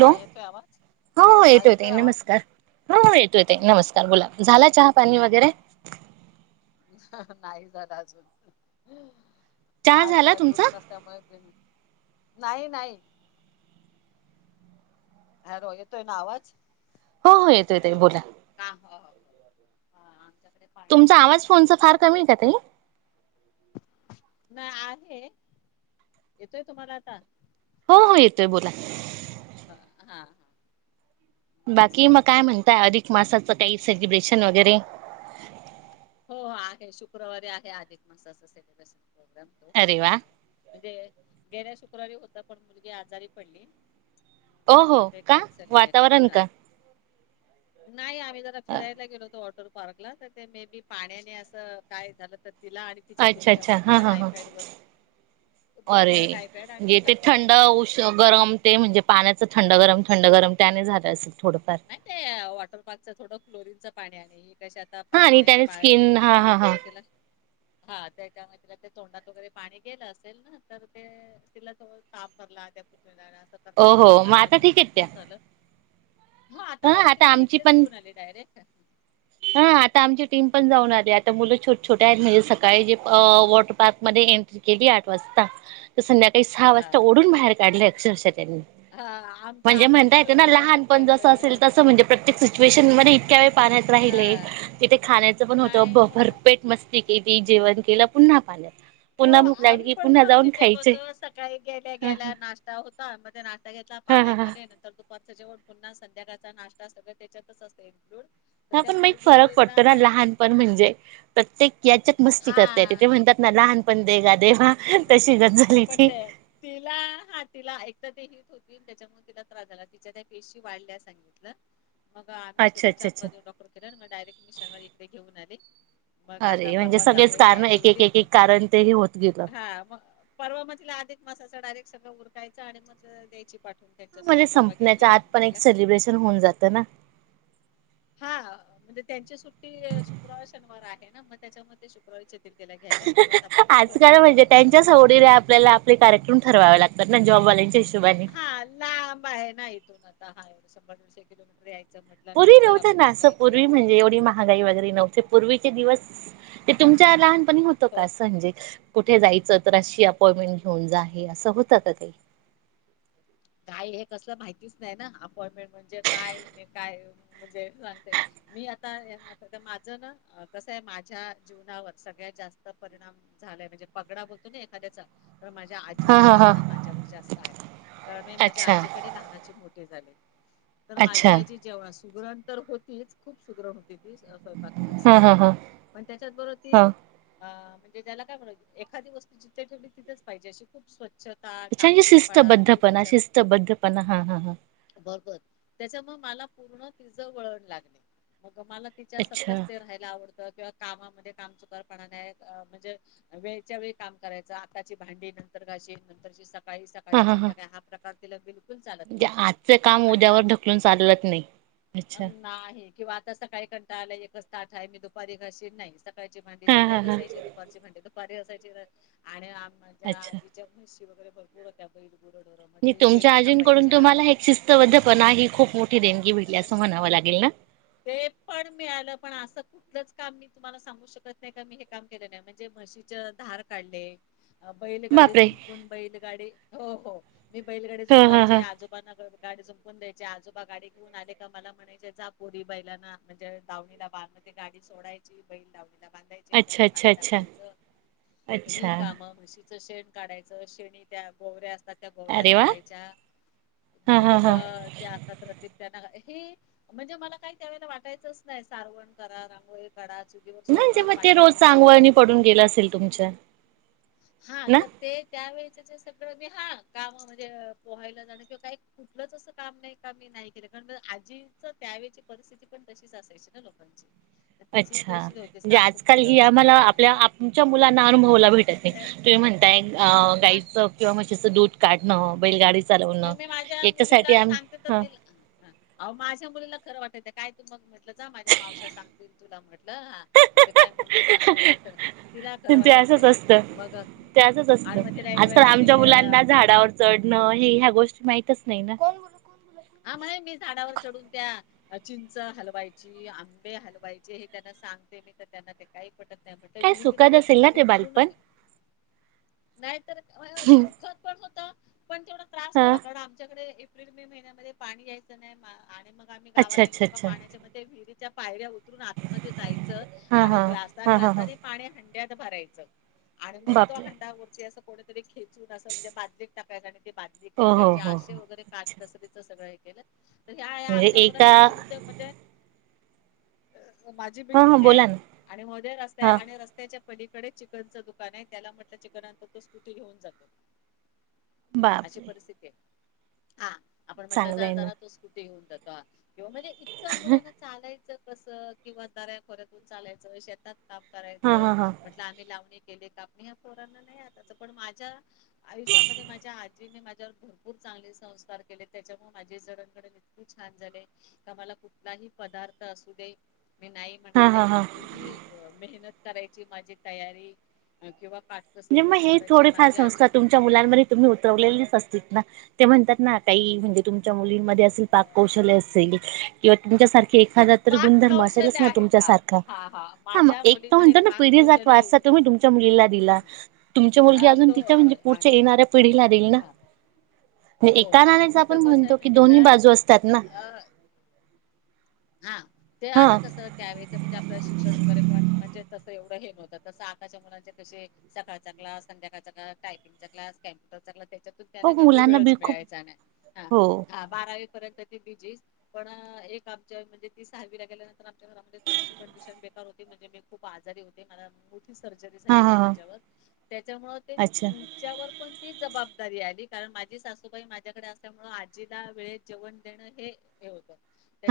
हा हॅलो येतोय आवाज हो हा येतो येत येतोय आवाज नमस्कार हो येतो येत नमस्कार बोला झाला चहा पाणी हा वगैरे नाही झालं अजून. चहा आज झाला काय दूध तुमचा नसल्यामुळे बि नाही नाही. ह रोय तो ए ना आवाज? हो हो येतो येतोय बोला का हो हो हा आमच्याकडे पाणी तुमचा येतं आवाज ना फोनच फार संध्याकाळच कमी आहे का ताई? नाही आहे येतोय तुम्हाला आता? हो हो येतोय बोला. हा हा बाकी मग नमस्कार काय बोला आता म्हणताय अधिक मासाचं काही सेलिब्रेशन? शन वगैरे हो हो आहे शुक्रवारी आहे आधिक मासाचं सेलिब्रेशन. ्र त अरे वा ठेवाचा आहे म्हणजे गेल्या शुक्रवारी होता पण मुलगी आजारी पडली. मग हो ते का कॅन्सल वातावरण केलं का? नाही आम्ही जरा फिरायला गेलो ऑटर पार्कला तर ते मे बी पाण्याने असं काय झालं तर तिला आणि तिच्या अच्छा पुतण्या अच्छा हा दोघींना हा ह टायफाईड वर अरे टायफाईड आणि म्हणजे हिला ते थोडं थंड उ् विष- गरम ते म्हणजे पाण्याच थंड गरम थंड गरम त्याने झालं असे. नाही ते वॉटर पार्कच थोडं क्लोरीनच पाड्याले कसे आता हा पाच आणि महि्याचे त्याने बाळंतीन स्किन हा महिनताना हा हा थोडं तिला हा त्याच्यामध्ये तिला ते तोंडात वगैरे पाणी गेलं असेल ना तर ते तिला ज ताप भरला त्या आणि असं करता करता हो मग पाच सहा आता दिवस ठीकेेत भरपूर त्या झालं हा मग आता तिला मी आमची इकडेच पण घेऊन आले डायरेक्ट हा आता आमची टीम पण जाऊन छ णे सळी व प् एं केली आ संध्या सहा हा वाजता ओढून बाहेर काढलं अक्षरशः त्यांनी हा आमच म्हणजे आमचं म्हणता तस येते ना झालं लहानपण सकाळी जसं असेल तर त म्हणजे प्रत्येक सिच्युएशन म इतक्या वेळ पाण्यात राहिलय हा तिथे खाण्याचं पण होतं नाही हो. भरपेट मस्ती क त जेवण केला पुन्हा पाण्यात हो पुन्हा भूक लागली आम्ही की पण पुन्हा ह जाऊन तिथे गत खायचे सकाळी गेल्या ह गेल्या नाश्ता होता म नाश्ता घेतला ह ह ह पाण्यामध्ये नंत तू जेवट पुन्हा संध्याकाळचा नाश्ता सगळं त्याच्यातच असे ह पण म फरक पडतो ना लहानपण म्हणजे प्रत्येक याच्या मस्ती करतय ते, हा ते म्हणतात ना लहान पण देगा देवा तशी गत झाली आपण ती. ते ठीक होती त्याच्यामुळे तिला त्रास झाला. तिच्या त्या पेशी वाढल्या सांगितलं. मग आम्ही अच्छा तिला अच्छा चार - अच्छा. पाच दिवस डॉक्टर केले, मग डायरेक्ट मी शर्माजी कडे घेऊन आले. मग आता- अरे म्हणजे परवा सगळेच जावई कारण न्यायला एक एक येतील. एक ते एक कारण ते हे होत गेलं. हा म परवा म तिला अधिक मासाचा डायरेक्ट- सगळं उरकायचं आणि मग दयायची पाठ- ह म्हणजे संपण्याच्या आत पण, एक सेलिब्रेशन होऊन जातं ना. हां म्हणजे त्यांची सुट्टी शुक्रवार- शनिवार आहे, ना म त्याच्यामुळे ते शुक्रवारी च येति- आज काल म्हणजे करतो. त्यांच्या सवडीने, आपल्याला आपले कार्यक्रम ठरवावे लागतात नं जॉब वालांच्या हिशोब- हा लांब आहे ना इथून आता हा. शंभर दिडशे किलो मीटर याय- पूर्वी नव्हत ना असं, पूर्वी म्हणजे एवढी महागाई वगैरे नव्हते पूर्वी- ते दिवस ते तुमच्या लहान- पण हे होतं हो का अस म्हंजे. कुठे जायचं तर अशी अपॉइंटमेंट घेऊन जा, हे असं होत का काही? काय हे कसलं माहितीच नाही ना, अपॉइंटमेंट म्हणजे काय? काय म्हणजे सांगते मी आता आ माझ ना कसं आहे. माझ्या जीवनावर सगळ्यात जास्त परिणाम झालाय म्हणजे पगडा होतो ना एखाद्याचा- तर माझ्या हा आजीचा हा हा पगडा माझ्यावर जास्त आहे. कारण मी माझ्या अच्छा आजीकडे लहानाची मो- झाले. तर माझी अच्छा आजी जेव्हा - सुग्रण तर होतीच. खूप सुग्रण हो- स्वयंपाक वगरे हा हा हा सगळच्यात पण त्याच्यातबरोबर हा ती. अम्म- म्हणजे त्याला काय म्हण एखादी वस्त जिथे ठेवली तिथच पाहिजे अशी खूप स्वचछ- टाप टिपपणा पडा हे - शिस्तबद्ध पणा हा हा ह. बरोबर त्याच्यामुळे मला पूर्ण तिच वळण लागणे. मला अच्छा तिच्यासारखंच ते राहायला आवडतं. किंवा कामा [unintelligible] म् काम चुकारपणा म्हंजे वेळच्यावेळी काम करायच आत्ताची भांडी नंतर घाशी नंतर स- काळी हा सकाळच्या हा संध्याकाळी हा- स्वातीला बी - चाल म्हणजे आजचं काम नव मा उद्यावर ढकलून चालत नाही अच्छा नाही किंवा आता सकाळी कंटा आला ताट आहे मी दुपारी छाशीन. नाही- कायची भांडी हा हा सकाळी हा घासायची दुपारची भांडे दुपारी असायची रा आणि माझ्या अच्छा आजीच्या पाशी वैगरे भरपूर होत्या बैल, गुर-ढोर तुमच्या आजींकडून तुम्हाला हे एक शिस्तबद्धपणा ही खूप मोठी देणगी भेटली आस म्हणाव लागेल ना ते पण मिळालं पण आसं कुठलंच काम मी तुम्हाला सांगू शकत नाही का मी हे काम केले नाही म्हणजे म्हशीच धार काढले बैलगाडी बापरे झुपून बैलगाडी हो, हो मी बैलगाडी हा हा हा झूपायचे आजोबांना [unintelligible] गाडी झूपून द्यायचे आजोबा गाडी घेऊन आले का मला म्हणायचे जा पोरी बैलाना म्हणजे डावणीला बांद ते गाडी सोडायची बैल डावणी नीला बांधायचे अच्छा त्यांना अच्छा पाणी अच्छा दाखवायचं ही अच्छा काम म्हशी शेण काढायचं शेणी त्या बोवऱ्या त्या गोवऱ्या अरे वा थापायच्या हा हा दूध हा ते असतात तर ते त्याना म्हणजे मला काही त्यावेळेला वाटायचंच नाही सारवण करा, रांगोळी काढा, चुलिवर म्हणजे स्वयंपाक, मग ते पाट्यावर रोज अंगवळणी वाटपटण पडून गेलं असेल तुमच्या हा ना तर ते त्यावेळेच जे सगळं मी हा काम म्हणजे पोहायला जाणं किंवा काही कुठलंच असं काम नाही का मी नाही केलं कारण आजी तर त्यावेळेची परिस्थिती पण तशीच असायची ना लोकांची तर तिची अच्छा तशी होती म्हणजे सात आजकाल ही मुलं आम्हाला आपल्या आमच्या मुलांना अनुभवाला भेटत तुम्ही म्हणताय ना गाईचं किंवा म्हशीच दूध काढणं बैलगाडी चालवणं मग मी माझ्या याच्यासाठी मुलीला आम सांगते तर, ह ती माझ्या मुलीला खरं वाटत काय तू मग म्हटल जा माझ्या मावश्या सांगतील तुला म्हटलं हा, म्हणते काय मम्मी सांगते जा खरं तिला खरं ते वाटत असंच नाही. असतं मग ते असंच आण मग तिला असतं एक आजकाल वेळेला मी आमच्या ते अ मुलांना झाडावर चढणं हे ह्या गोष्टी माहितच नाही ना? हा [unintelligible] मी झाडावर चढून त्या् अ चिंच हलवायची, आंबे हलवायचे हे त्यांना सांगते मी, तर त्यांना ते काही पटत नाही म्हटल काय सुखात विहिरीमध्ये असेल ना खाली ते उतरून बालपण आम्ही, नाही तर होय-होय सुखद पण होत पण तेवढा त्रास हा होता कारण आमच्याकडे [unintelligible] एप्रिल मे महिन्यामध्ये पाणी यायचं नाही मा आणि मग आम्ही अच्छा गावाला अच्छा गेलो का? अच्छा पाण्याच्या म ते विहिरीच्या पायऱ्या ऊ उतरून आत मध्ये जायचं, हा आणि हा हा हा हा ग्लासा-ग्लासाने पाणी हांड त्यात भरायचं आणि मग तो बापरे हंडा गुरुजी असं थोडं तरी खे म्हणजे असं म्हणजे बादलीत [unintelligible] बादली हो हो खेचायचे हो आशे हो वगैरे अच्छा काटकसरीत सगळं आहे केलं ह्या ह्या म्हणजे आमच्या एका मुलाने [unintelligible] तुम्ही तर म्हणजे [unintelligible] माझी हा हा बिल्डिंगय, बोला ना आणि मध्ये रस्ताय हा आणि रस्त्याच्या पलीकडे चिकनचं दुकानय, त्याला म्हटलं चिकन आण, तो स्कूटी घेऊन जातो अशी बापरे परिस्थितीय. हा आपण म्हटलं चांगलं जा आहे ना जरा तो स्कू [unintelligible] किंवा म्हणजे इतकं मुलांना चालाय यच कस किंवा दऱ्या खोऱ्यातून चालायचं शेतात काम हा करायचं. हा हा म्हटलं आम्ही लावणी केले काम ह्या पोरांना नाही आताच पण माझ्या आयुष्यामध्ये माझ्या आजीने माझ्यावर भरपूर चांगले संस्कार केले. त्याच्यामुळे, माझे जडणघडण इतकी छान झाले की, मला कुठलाही पदार्थ असू दे मी नाही हा म्हणाने हा हा कितीही मेहनत करायची माझी तयारी किंवा काटकसर म्हणजे मग कशी हे करायची थोडेफार माझी आजी संस्कार तुमच्या मुलांमध्ये तुम्ही उतरवलेलेच असती ना? ते म्हणतात ना काही म्हणजे तुमच्या मुलींमध्ये असेल पाक कौशल्य असेल किंवा तुमच्यासारखे एखादा तर पाक गुणधर्म असेलच कौशल्य ना? आहे हा तुमच्यासारखा हा हा मग माझ्या एक तर मुलीमध्ये म्हणतो ना पाक पिढी जात कौशल्य वारसा एवढ तुम्ही तुमच्या मुलीला दिला तुमच्या मुलगी अ अजून तो तिथे म्हणजे आहे पुढच्या आहे. येणाऱ्या पिढीला देईल ना? हा हो एका नाण्याच आपण तिचं कसं आहे म्हणतो की माहितीये दोन्ही काय बाजू असतात ना अ हा ते हा आता कसं त्यावेळेचं म्हणजे आपलं शिक्षण वगैरे कोण म्हणजे तसं एवढं तस आत्ताच्या मुलां कसे सकाळचा क्लास, संध्याकाळ क्लास टायपिंगला, कम्प्युटरकचा क्लास हो त्यांना काही मुलांना बी वेळच खूप मिळायचा नाही हा हो हा बारावी तर ते बिझी पण एक जय म्हणजे ती सहावी ला गेल्या नंतर आमच्या घरामध्ये थोडीशी कंडिशन बेकार होती म्हणजे मी खूप आजारी होते मु सर्जरी हा झाली हा होती हा माझ्यावर त्याच्यामुळं अच्छा त्यांच्यावर पण ती जबाब दारी आली कारण माझी सासूबाई माझ्याकडे असल्यामुळं आजीला वेळेत जेवण देणं हे हे होतं.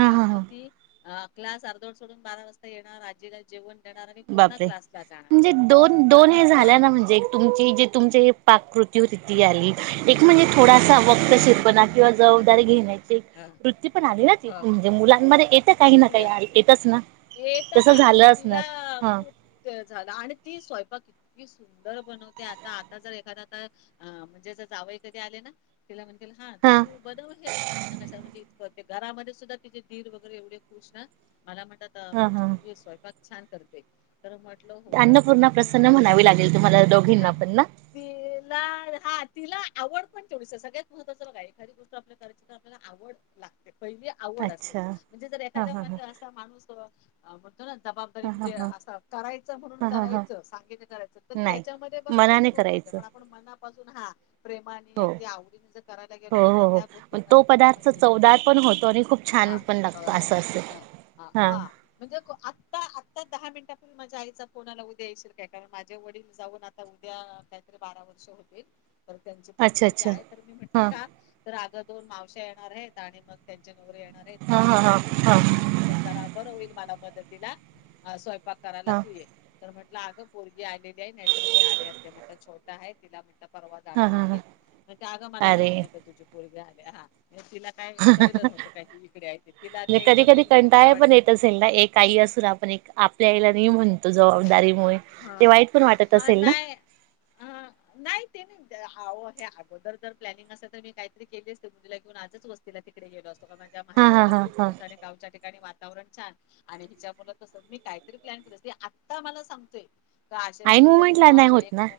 हा हा हा ती अ क्लास अर्धवट सोडून बारा वाजता येणार आजीला जेवण देणार आणि पुन्हा बापरे क्लासला जाणार. म्हणजे दोन आणि दोन मग हे त्या झाल्या ना म्हणजे तुमची जे तुमचे हे पाकृत रुती आली एक म्हणजे थोडासा अ, वक्तशिरपणा किंवा अ, अ, जबाबदारी घेण्याची हं, वृत्ती पण आली ना ती हं, म्हणजे हं. मुलांमध्ये. काही ना काही तिच्या येतच ना. येत तसं हात झालं असणार तिला हा खूप वेळ झाला आणि ती स्वयंपाक की सुंदर बनवते आता आता जर एखादा आता अ म्हणजे जर जावई कधी आले ना तिला म्हण हा तू बनव हे मम्मी ना कशाला हे कर घरामध्ये सुद्धा दिर वगैरे एवढे खुश ना मला म्हट हा तुमची हा मुलगी स्वयंपाक छान करते. तर म्हटलं हो कारण अन्नपूर्णा तिच्या ते, प्रसन्न म्हणावी लागेल तुम्हाला ह दोघींना पण ना तिला ह तिला आवड पण तेवढी आहे सगळ्यात महत्वाचा बघा एखादी गोष्ट आपल्या करायची तर आपल्याला आवड लागते. पहिली आवड असते अच्छा म्हणजे जर हा एखाद्या हा हा म्हणजे असा माणूस आ म तो ना जबाबदारी हा हा म्हणजे हा असं करायचं म्हणून हा हा हा करायचं सांगे ते करायचं तर नाही त्याच्यामध्ये बघा ते ते मनाने होत राहते करायचं पण आपण मनापासून हा प्रेमानी हो अगदी आवडीने जर करायला हो गेलो ना हो तर त्या हो तो गोष्टीमध्ये बघा पदार्थ म्हणजे हे असतं चवदार पण होतो आणि खूप हा छान पण हा लागतो असं असे. हा हा हा म्हणजे आता आता दहा मिनिटा माझ्या आईचा फोन आला उद्या येशील काय कारण माझ्या वडील जाऊन आता उद्या काहीतरी बारा वर्ष होतील. तर त्यांची पुण्य अच्छा तिथी अच्छा आहे तर मी म्हटलं हा का तर अग दोन माव श्या येणार आहेत आणि मग त्यांच्या येणारेत मग हा हा माझ्या हा हाताशी हा कोण आलीस तर होईल मला मदतीला अ स्वय पाक करायला हा तू ये तर म्हट - ला गं पोरगी आलेली आहे नाहीतर मी आले असते म्हट छोटा आहे तिला म्हट परवा हा जाणार हा आहे हा ते आगं मला अरे माहिती नव्हतं तुझी पोरगी आहे. [unintelligible] तिला काय कळलं नव्हतं काय इकडेय ते तिला म्हणजे ते कधी कधी जमलिंग झालं. कंटाळा पण वाटतंय येत असेल ना एक आई असून आपण एक आप काही वेळेला मी म्हणतो जबाबदारी हां हां नाय हं नाय ते मी ते अहो हे अगोदर जर प्लॅनिंग असल तर, मी काही तरी केली असते. मुलीला घेऊन आजच वस्तीला तिकडे गेलो असते. अ माझ्या हा माहेरचं हा घर हा खूप हा मोठ आहे. गावच्या ठिकाणी मा वातावरण छान आणि हिच्या मुळ तस मी काही तरी प्लॅन केले असते ती आता मला सांग का अशे अशे आईन उद्या दोन मुमेंटला नाही मावश्या होत ना एक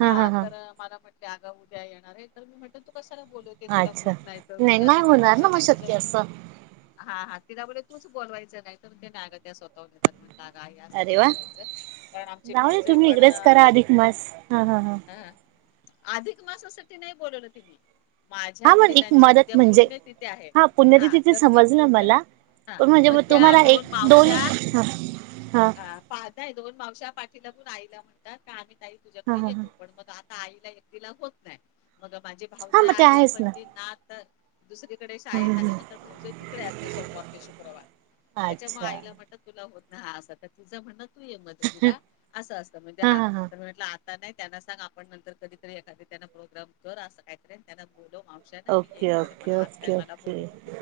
हा तर मला प त्या ग उद्या येणार आहे. तर मी म्हटल कशाला बोलवतेय तुला अच्छा होत नाय त, नाही तुझी आता नाही होणार ना कंडिशन मग नाय ते सर्व शक्य असं हां हां. तिला बोलले तूच बोलवायचं नाही तर, ते नाय ऐकत ते स्वतः हून येतात. काग आई असं अरे नाही वा करायच. जाऊ दे तुम्ही इकडेच करा अधिक मास हा- हा-हा. अधिक मासासाठी नाही बोलवलं तिनी. माझ्या हा मग एक वडिलांची मदत उद्या म्हणजे पुण्य तिथी आहे. हा पुण्यतिथी ते तर ती समजलं पुण्य मला हा पण म्हणजे म मग त्या तुम्हाला एक दोन मावश्या हा हा दोन मावशा पाठीलागून आईला म्हणतात का ताई हा हा तुझ्याकडे हा येतो पण मग आ आईला एकटीला होत नाय. मग माझी हा भाऊजय मग ते आहे, आहेच पण ना ती नात दुसरीकडे शाळेत आहे ना तर भाऊजय तिकडे असते. सोमवार ते शुक्रवार त्याच्यामुळे अच्छा आईला म्हटलं तुला होत हा असं तर तिच म्हणण- तू ये मदतीला असं असतं, म्हंजे हा तर म्हटलं त नाही त्यांना सांग आपण नंतर कधी तरी एखाद त्यांना प्रोग्राम कर अस काय ततरी त्यांना- बोलो मावशांना मी एक ओके कळाल पण, ओके आज काय ओके मला बोलू ओके नको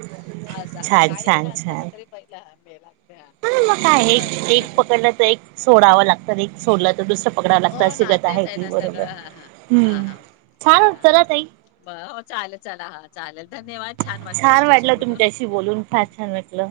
आज हा छान काहीही असलं ना तरी पहिला मेलाय. हम्म मग काय एक -एक पकडल तर एक- सोडाव लागत, एक सोडल तर दुसरं प हो ना तेच आहे ना सगळं. हा हा छान हा चला ताई ब हो चालेल चला हा चालेल धन्यवाद छान वाटलं तुमच्याशी बोलून. तुमच्याशी बोलून फार छान वाटलं